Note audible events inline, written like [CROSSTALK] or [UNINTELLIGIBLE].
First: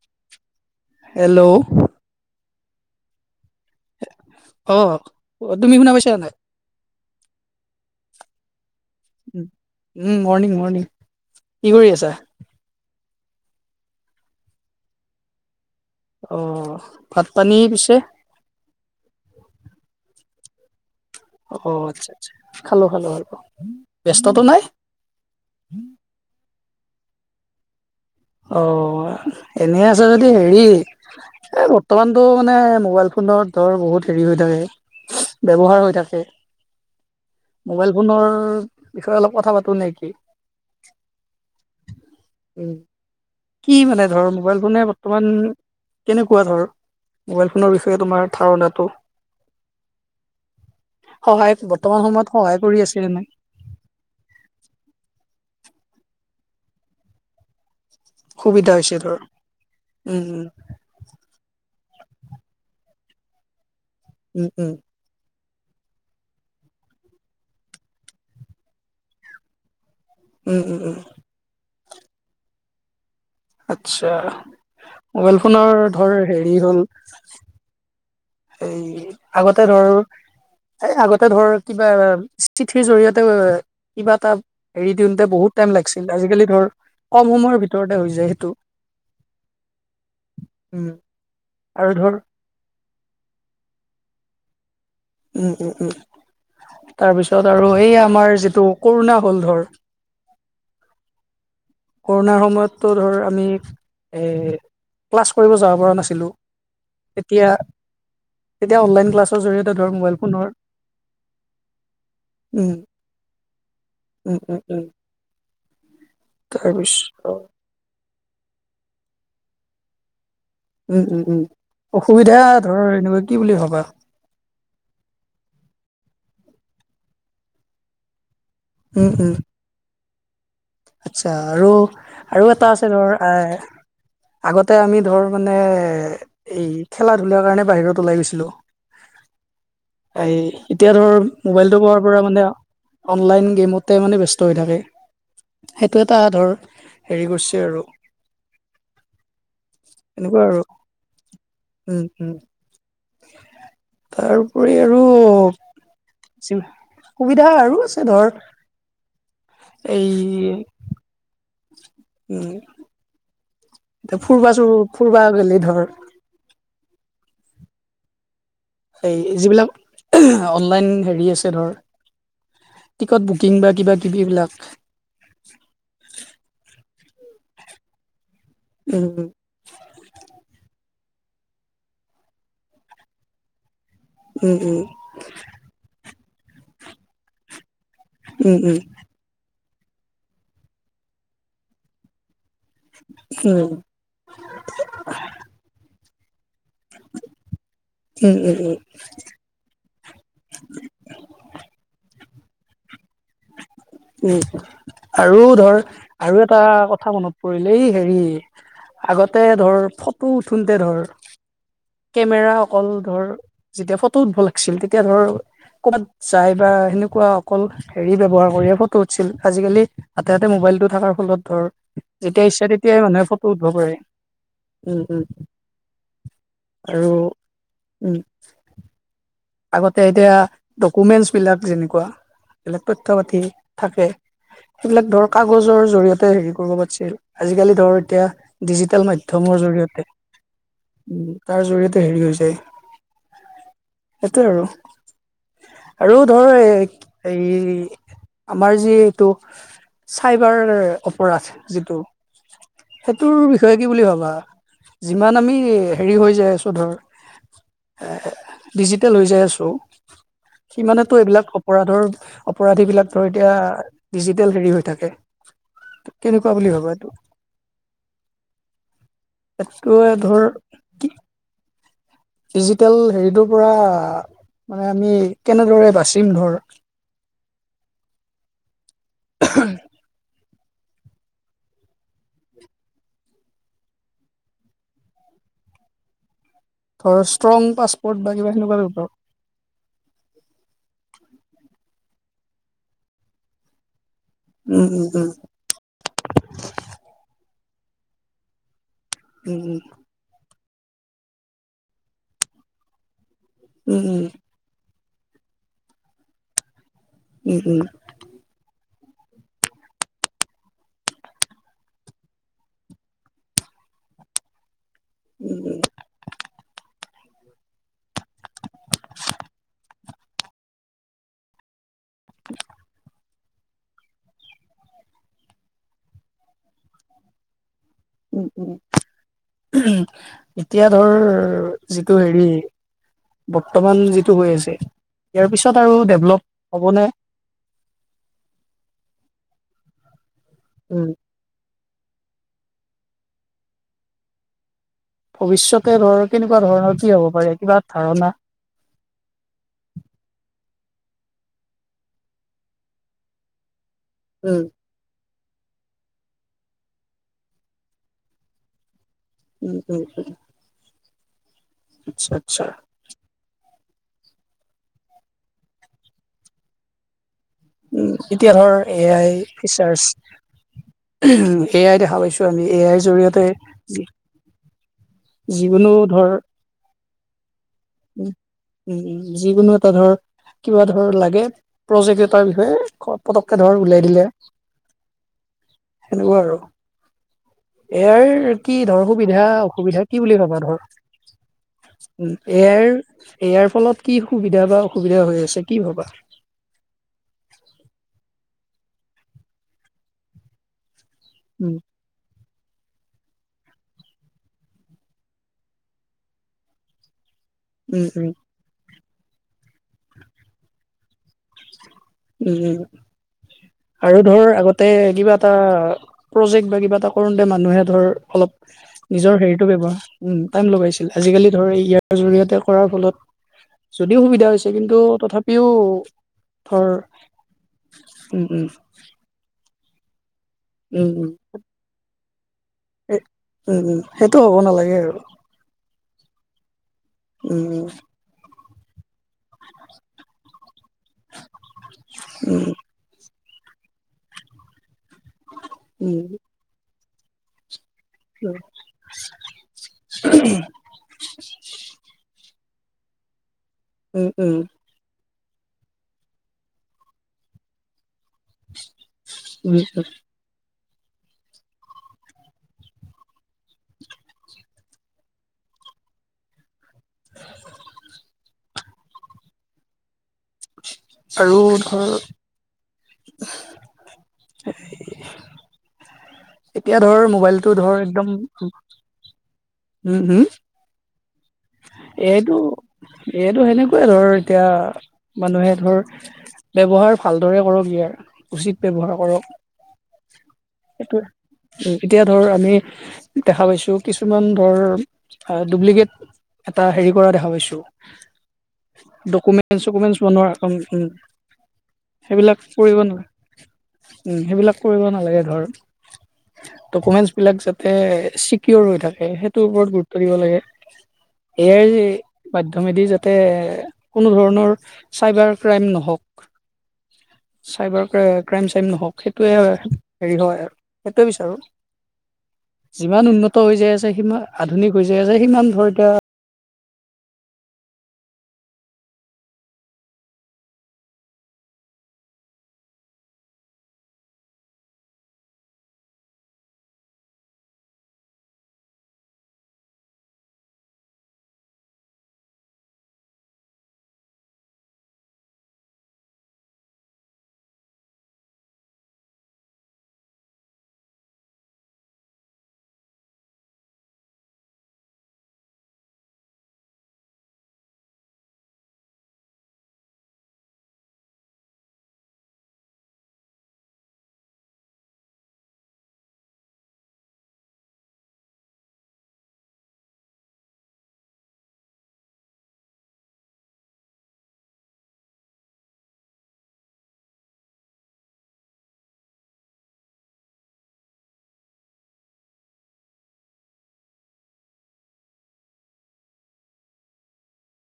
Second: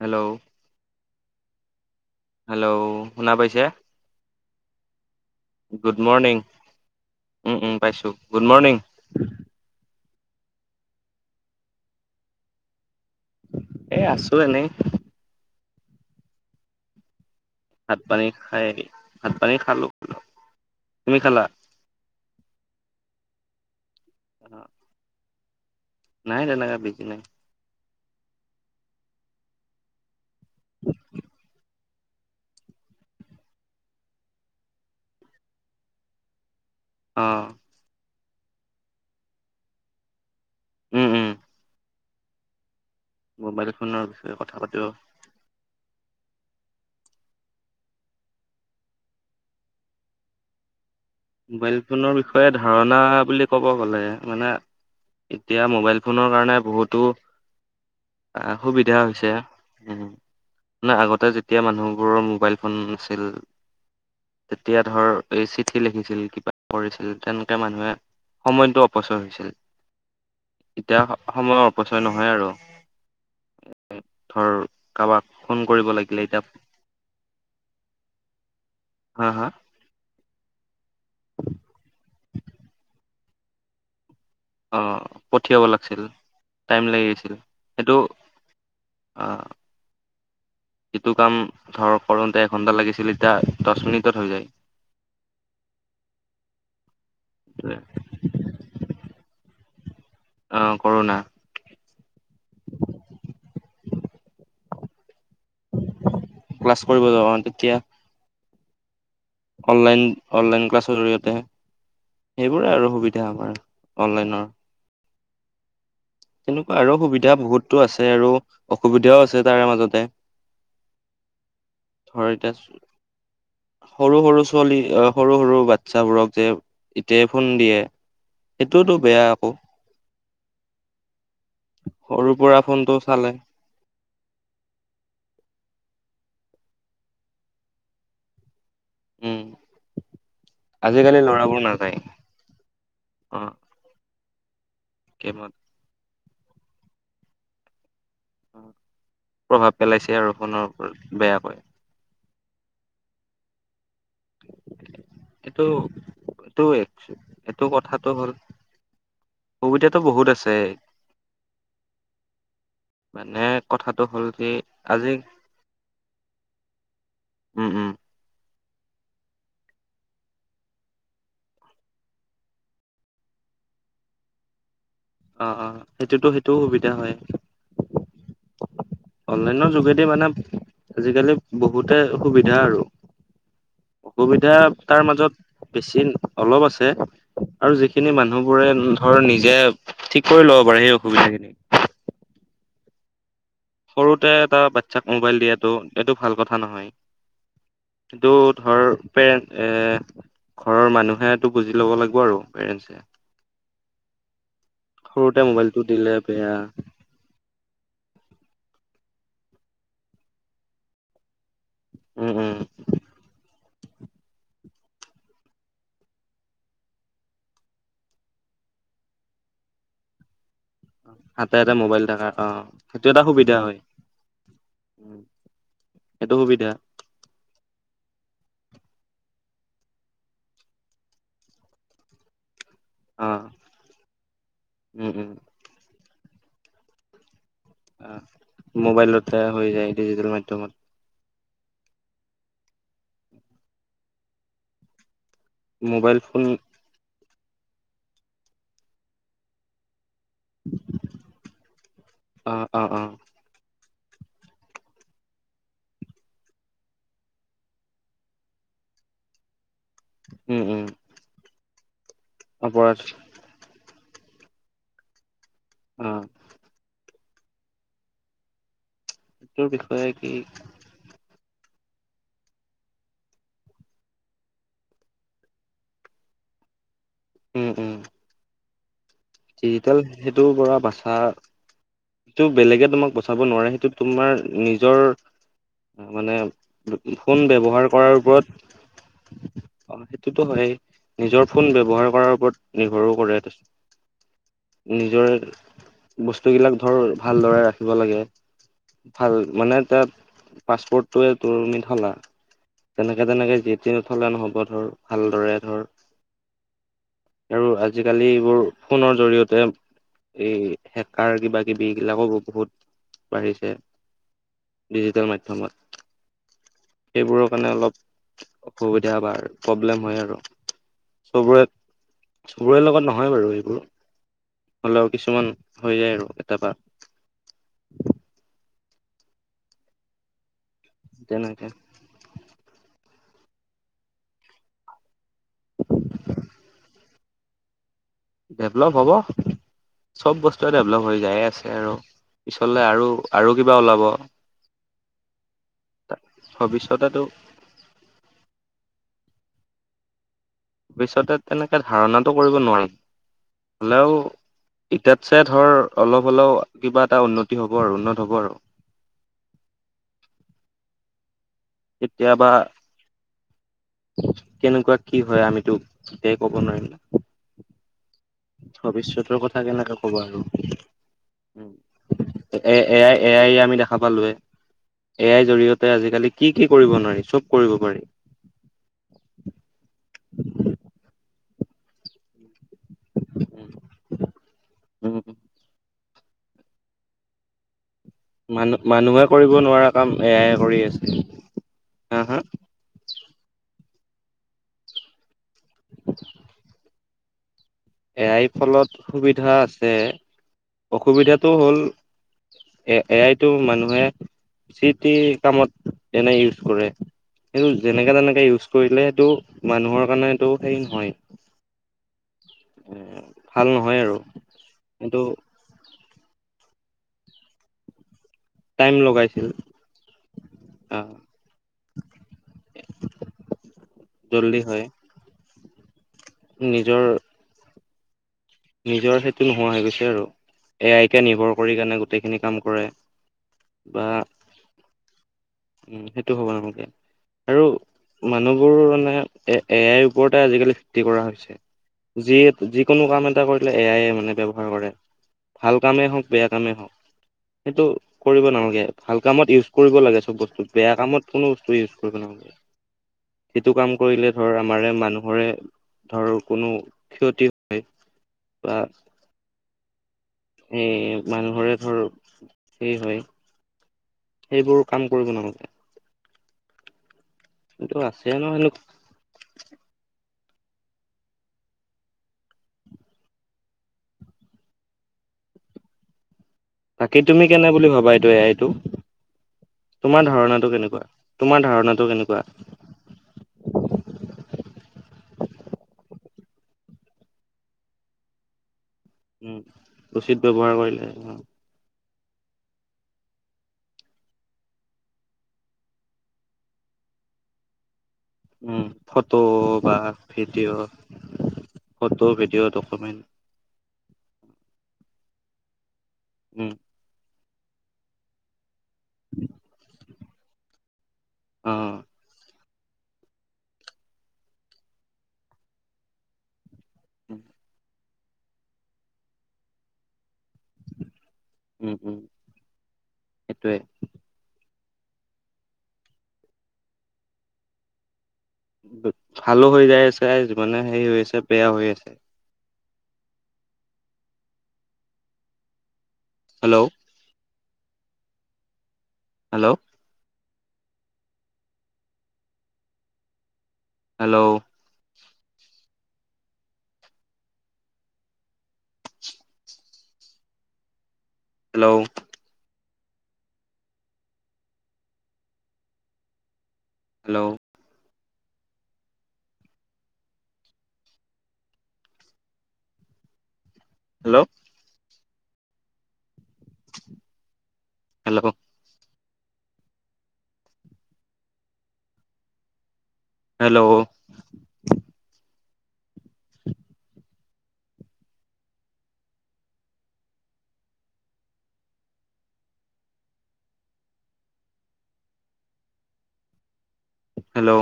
Hello. Hello. Hello শুনা পাইছে অ তুমি শুনা গুড পাইছা নাই মৰ্ণিং। উম উম পাইছো গুড মৰ্ণিং। উ উম মৰ্ণিং মৰ্ণিং কি কৰি আছা? এ আছো এনেই। অ অ ফাত- ভাত পানী খাই আহি ভাত পানী খালো ল- অ আচ্ছা আচ্ছা খালো খালো আলো। ব্যস্ততটো নাই। নাই তেনেকা বিজি নাই। অ, এনেই আছে যদি হেৰি এ বৰ্তমানটো মানে মোবাইল ফোনত ধৰ বহুত হেৰি হৈ থাকে। ব্যৱহাৰ হৈ থাকে। অ', মোবাইল ফোনৰ বিষয়ে অলপ কথা পাতো নে কি? উম, উম। উম, মোবাইল কি ফোনৰ মানে ধৰ বিষয়ে কথা মোবাইল পাতিব ফোনে বৰ্তমান কেনেকুৱা ধৰ মোবাইল ফোনৰ বিষয়ে তোমাৰ ধাৰণাটো? সহায় মোবাইল বৰ্তমান ফোনৰ সময়ত বিষয়ে সহায় কৰি ধাৰণা আছে নে নাই বুলি ক'ব গ'লে মানে এতিয়া মোবাইল ফোনৰ কাৰণে বহুতো আহ সুবিধা হৈছে। উম উম না আগতে যেতিয়া মানুহ বোৰৰ মোবাইল ফোন নাছিল। উম, উম, তেতিয়া ধৰ এই চিঠি লিখিছি ছিল, কিবা কৰিছিল। তেনেকে মানুহে সময়টো অপচয় হৈছিল। উম, উম, উম, এতিয়া সময়ৰ অপচয় নহয় আৰু। আচ্ছা ধৰ কাৰোবাক মোবাইল ফোন ফোনৰ কৰিব ধৰ লাগিলে এতিয়া হেৰি হ'ল এই হা হা আগতে ধৰ এ আগত ধৰ কিবা চি চিঠিৰ জৰিয়তে কিবা তা অ এৰি দিওঁতে বহুত পঠিয়াব টাইম লাগিছিল লাগছিল। আজিকালি ধৰ টাইম কম সময়ৰ ভিতৰতে হৈ যায় সেইটো। অ, উম, এইটো কাম ধৰ কৰোনতে এঘন্টা লাগিছিলে। ইতা দছ মিনিটত হৈ যায়। উম, উম, উম। তাৰপিছত আৰু এই আমাৰ যিটো কৰুণা হ'ল ধৰ। অ কৰোনা। কৰোণাৰ সময়তো ধৰ আমি এ ক্লাছ কৰিব যাব পৰা নাছিলোঁ। ক্লাছ কৰিব যাওঁ এতিয়া, তেতিয়া এতিয়া অনলাইন ক্লাছ অনলাইন অনলাইন ক্লাছৰ জৰিয়তে সেইবোৰে উম, আৰু সুবিধা আমাৰ উম, অনলাইনৰ। উম, উম, তেনেকুৱা আৰু তাৰপিছত সুবিধা বহুতো আছে আৰু অসুবিধাও আছে তাৰে মাজতে। উম উম উম ধৰ অসুবিধা এতিয়া ধৰ এনেকুৱা কি বুলি ভাবা? সৰু সৰু ছোৱালী সৰু সৰু বাচ্ছাবোৰক যে এতিয়াই ফোন দিয়ে সেইটোওতো উম, বেয়া উম, আকৌ। আচ্ছা আৰু সৰুৰ আৰু পৰা এটা আছে ফোনটো ধৰ চালে এ আগতে আমি ধৰ মানে এই খেলা-ধূলাৰ কাৰণে বাহিৰত ওলাই গৈছিলোঁ। উম [INAUDIBLE] এই এতিয়া ধৰ আজিকালি ল'ৰাবোৰ মোবাইলটো নাযায় পোৱাৰ পৰা মানে অ অনলাইন গেমতে মানে বেছ হৈ থাকে। গেমত। সেইটো এটা ধৰ হেৰি গছে আৰু। প্ৰভাৱ পেলাইছে আৰু ফোনৰ ওপৰত বেয়াকৈ। তাৰ উপৰি আৰু এইটো এইটো সুবিধা এইটো আৰু আছে কথাটো হ'ল ধৰ। সুবিধাটো এই বহুত আছে। উম। মানে কথাটো এতিয়া হ'ল কি ফুৰবা চুৰব আজি ফুৰবা গেলি ধৰ উম, উম। এই যিবিলাক অনলাইন হেৰি আছে ধৰ। টিকট বুকিং বা কিবা কিবিবিলাক। অ, অ। সেইটোতো সেইটোও সুবিধা হয়। উম অনলাইনৰ যোগেদি মানে আজিকালি বহুতে সুবিধা আৰু। অসুবিধা উম উম তাৰ মাজত বেছি অলপ আছে আৰু য সেই খিনি উম মানুহবোৰে উম ধৰ নিজে ঠিক কৰি ল'ব পাৰে। সেই অসুবিধা খিনি। উম সৰুতে এটা বাচ্ছাক মোবাইল দিয়াতটো এইটো ভাল কথা নহয়। কিটো উম উম উম ধৰ পেৰেণ্ট এ ঘৰৰ মানুহেটো বুজি ল'ব লাগিব আৰু। পেৰেনছে। [INAUDIBLE] উম সৰুতে আৰু ধৰ মোবাইলটো দিলে আৰু বেয়া এটা কথা মনত পৰিলে এই হেৰি আগতে ধৰ ফটো উঠোতে ধৰ। উম কেমেৰা উম অকল ধৰ যেতিয়া ফটো উঠিব লাগিছিল। তেতিয়া ধৰ। ক'ৰবাত যাই বা সেনেকুৱা অকল হেৰি ব্যৱহাৰ কৰিছিল ফটো উঠিছিল আজিকালি হাতে মোবাইল টো থকাৰ ফলত হাতে ধৰ হাতে মোবাইল থকা অ যেতিয়া ইচ্ছা সেইটো তেতিয়াই এটা মানুহে সুবিধা ফটো উঠব হয়। পাৰে। উম উম সেইটো সুবিধা আৰু উম। আগতে এতিয়া ডকুমেন্টচ বিলাক যেনেকুৱা। এইবিলাক তথ্য অ পাতি থাকে সেইবিলাক উম ধৰ উম কাগজৰ জৰিয়তে হেৰি কৰিব পাৰিছিল। আজিকালি ধৰ অ এতিয়া ডিজিটেল মোবাইলতে মাধ্যমৰ হৈ যায় জৰিয়তে ডিজিটেল মাধ্যমত তাৰ জৰিয়তে হেৰি হৈছে সেটোৱে আৰু আৰু মোবাইল ফোন ধৰ এ এই আমাৰ যি এইটো চাইবাৰ অপৰাধ যিটো অ অ অ সেইটোৰ বিষয়ে। কি বুলি ভাবা যিমান আমি হেৰি হৈ যায়। আছো ধৰ এ ডিজিটেল হৈ যায় আছো উম উম সিমানেতো এইবিলাক অপৰাধৰ অপৰাধী অপৰাধ বিলাক ধৰ এতিয়া ডিজিটেল হেৰি হৈ থাকে। অ কেনেকুৱা বুলি ভাবা এইটো। এইটোৰ এইটো বিষয়ে কি ধৰ কি ডিজিটেল হেৰিটোৰ পৰা। মানে আমি কেনেদৰে বাচিম ধৰ। উম উম ডিজিটেল সেইটোৰ পৰা বাচা যিটো বেলেগে তোমাক বচাব নোৱাৰে সেইটো তোমাৰ নিজৰ মানে ধৰ ফোন ষ্ট্ৰং ব্যৱহাৰ কৰাৰ পাছপৰ্ট বা কিবা ওপৰত সেনেকুৱা ধৰ অ সেইটোতো হয় নিজৰ ফোন ব্যৱহাৰ কৰাৰ ওপৰত নিৰ্ভৰো কৰে। উম উম উম নিজৰ বস্তুবিলাক ধৰ ভালদৰে ৰাখিব লাগে। ভাল মানে উম তাত পাছপৰ্টয়ে তুমি ধৰা তেনে একে তেনেকে জি তি উম উম নথলে উম নহ'ব ধৰ ভালদৰে ধৰ উম আৰু আজিকালি এইবোৰ ফোনৰ জৰিয়তে- এই সেকাৰ কিবা কিবি এইগিলাকো বহুত বাঢ়িছে। ডিজিটেল মাধ্যয়মত সেইবোৰৰ কাৰণে অলপ অসুবিধা বা প্ৰব্লেম হয় আৰু চবৰে চবৰে লগত নহয়। নহয় বাৰু এইবোৰ হলেও কিছুমান হৈ যায় আৰু কেতিয়াবা। উম উম উম এতিয়া ধৰ তেনেকে যিটো হেৰি বৰ্তমান যিটো হৈ আছে। ইয়াৰ পিছত আৰু ডেভলপ হ'বনে- ডেভলপ হ'ব চব বস্তুৱে ডেভলপ উম হৈ যায় আছে। আৰু পিছলে আৰু আৰু কিবা ওলাব। ভৱিষ্যতে ধৰ কেনেকুৱা ধৰণৰ কি ভৱিষ্যতেতো হ'ব পাৰে কিবা ধাৰণা ভৱিষ্যতে তেনেকে ধাৰণটো কৰিব নোৱাৰিম হলেও উম এতিয়া। ছে ধৰ অলপ হ'লেও কিবা এটা উন্নতি হ'ব আৰু উন্নত হ'ব আৰু উমম আচ্ছা কেতিয়াবা আচ্ছা কেনেকুৱা কি হয় আমিতো তেতিয়াই কব নোৱাৰিম না এতিয়া ধৰ এ আই কেনেকে ক'ব আৰু ফিচাৰ্ছ এ আই দেখা পাইছো আমি এ আইৰ আই জৰিয়তে আমি দেখা পালোৱে এ আই যিকোনো জৰিয়তে ধৰ আজিকালি কি কি কৰিব নোৱাৰি চব কৰিব পাৰি। উ উম যিকোনো এটা ধৰ কিবা ধৰ লাগে প্ৰজেক্ট এটাৰ বিষয়ে পতককে ধৰ উলিয়াই দিলে উম সেনেকুৱা আৰু ইয়াৰ কি মানুহ ধৰ মানুহে সুবিধা কৰিব নোৱাৰা অসুবিধা কাম কি এ বুলি আই ভাবা ধৰ কৰি আছে হা হা এয়াৰ ইয়াৰ ফলত কি সুবিধা বা অসুবিধা হৈ আছে কি ভবা। এ আই ফলত সুবিধা আছে অসুবিধাটো উম হ'ল এ এ আইটো মানুহে যিটি কামত এনে ইউজ কৰে সেইটো উম যেনেকে উম তেনেকে ইউজ কৰিলে সেইটো মানুহৰ কাৰণে এইটো হেৰি নহয় উম ভাল নহয় আৰু আৰু ধৰ আগতে কিন্তু কিবা এটা প্ৰজেক্ট বা কিবা এটা কৰোতে মানুহে ধৰ অলপ টাইম নিজৰ লগাইছিল হেৰিতটো ব্যৱহাৰ উ টাইম লগাইছিল আহ আজিকালি ধৰ ইয়াৰ জৰিয়তে কৰাৰ ফলত যদিও সুবিধা জল্দি হৈছে হয় কিন্তু তথাপিও ধৰ নিজৰ উম উম নিজৰ সেইটো নোহোৱা হৈ গৈছে আৰু এ উম আই কে উম নিৰ্ভৰ কৰি কাৰণে গোটেইখিনি কাম কৰে এ উম উম বা সেইটো হ'ব নালাগে আৰু সেইটো হ'ব নালাগে। উম মোৰ মানে এ এ আইৰ ওপৰতে আজিকালি খেতি কৰা হৈছে উম যিকোনো কাম এ টা কৰিলে এয়াই মানে ব্যৱহাৰ কৰে ভাল কামেই উম হওক বেয়া কামেই হওক সেইটো কৰিব উম নালাগে ভাল কামত ইউজ কৰিব লাগে চব বস্তু বেয়া কামত কোনো বস্তু ইউজ কৰিব নালাগে। সেইটো কাম উম কৰিলে উম ধৰ আমাৰে মানুহৰে ধৰ কোনো ক্ষতি হয়। উ এ মানুহৰে ধৰ সেই হয়। সেইবোৰো কাম কৰিব নালাগে। কিন্তু আছে ন এনে আৰু ধৰ [UNINTELLIGIBLE] এতিয়া বাকী ধৰ তুমি কেনে মোবাইলটো বুলি ধৰ ভাবা একদম এইটো এ আইটো উম তোমাৰ হম ধাৰণাটো কেনেকুৱা? তোমাৰ ধাৰণাটো কেনেকুৱা? এইটো এইটো সেনেকুৱাই ধৰ এতিয়া মানুহে ধৰ ব্যৱহাৰ ভালদৰে কৰক ইয়াৰ উচিত ব্যৱহাৰ কৰক উম উচিত ব্যৱহাৰ কৰিলে সেইটোৱে এতিয়া ধৰ আমি দেখা পাইছো কিছুমান ধৰ ডপ্লিকেট এটা হেৰি কৰা দেখা পাইছো উম, ফটো ডকুমেন্ট বা চকুমেন্ট বনোৱা উম ভিডিঅ' ফটো সেইবিলাক ভিডিঅ' কৰিব ডকুমেণ্ট নোৱাৰে উম সেইবিলাক কৰিব নালাগে ধৰ উম ডকুমেন্ট বিলাক যাতে চিকিৰ হৈ থাকে সেইটোৰ ওপৰত গুৰুত্ব দিব লাগে অ হে যে মাধ্যমেদি যাতে কোনো ধৰণৰ চাইবাৰ ক্ৰাইম নহওক উম চাইবাৰ ক্ৰাইম চাইম নহওক সেইটোয়ে হেৰি হয় আৰু সেইটোৱে উম উম, যিমান উন্নত হৈ সেইটোৱে যায় আছে ধুনী কৰিছে যে সিমান ধৰ এতিয়া ভালো হৈ যাই আছে মানে হেৰি হৈ আছে বেয়া হৈ আছে hello hello hello hello hello hello হেলেক হেল্ল' হেল্ল'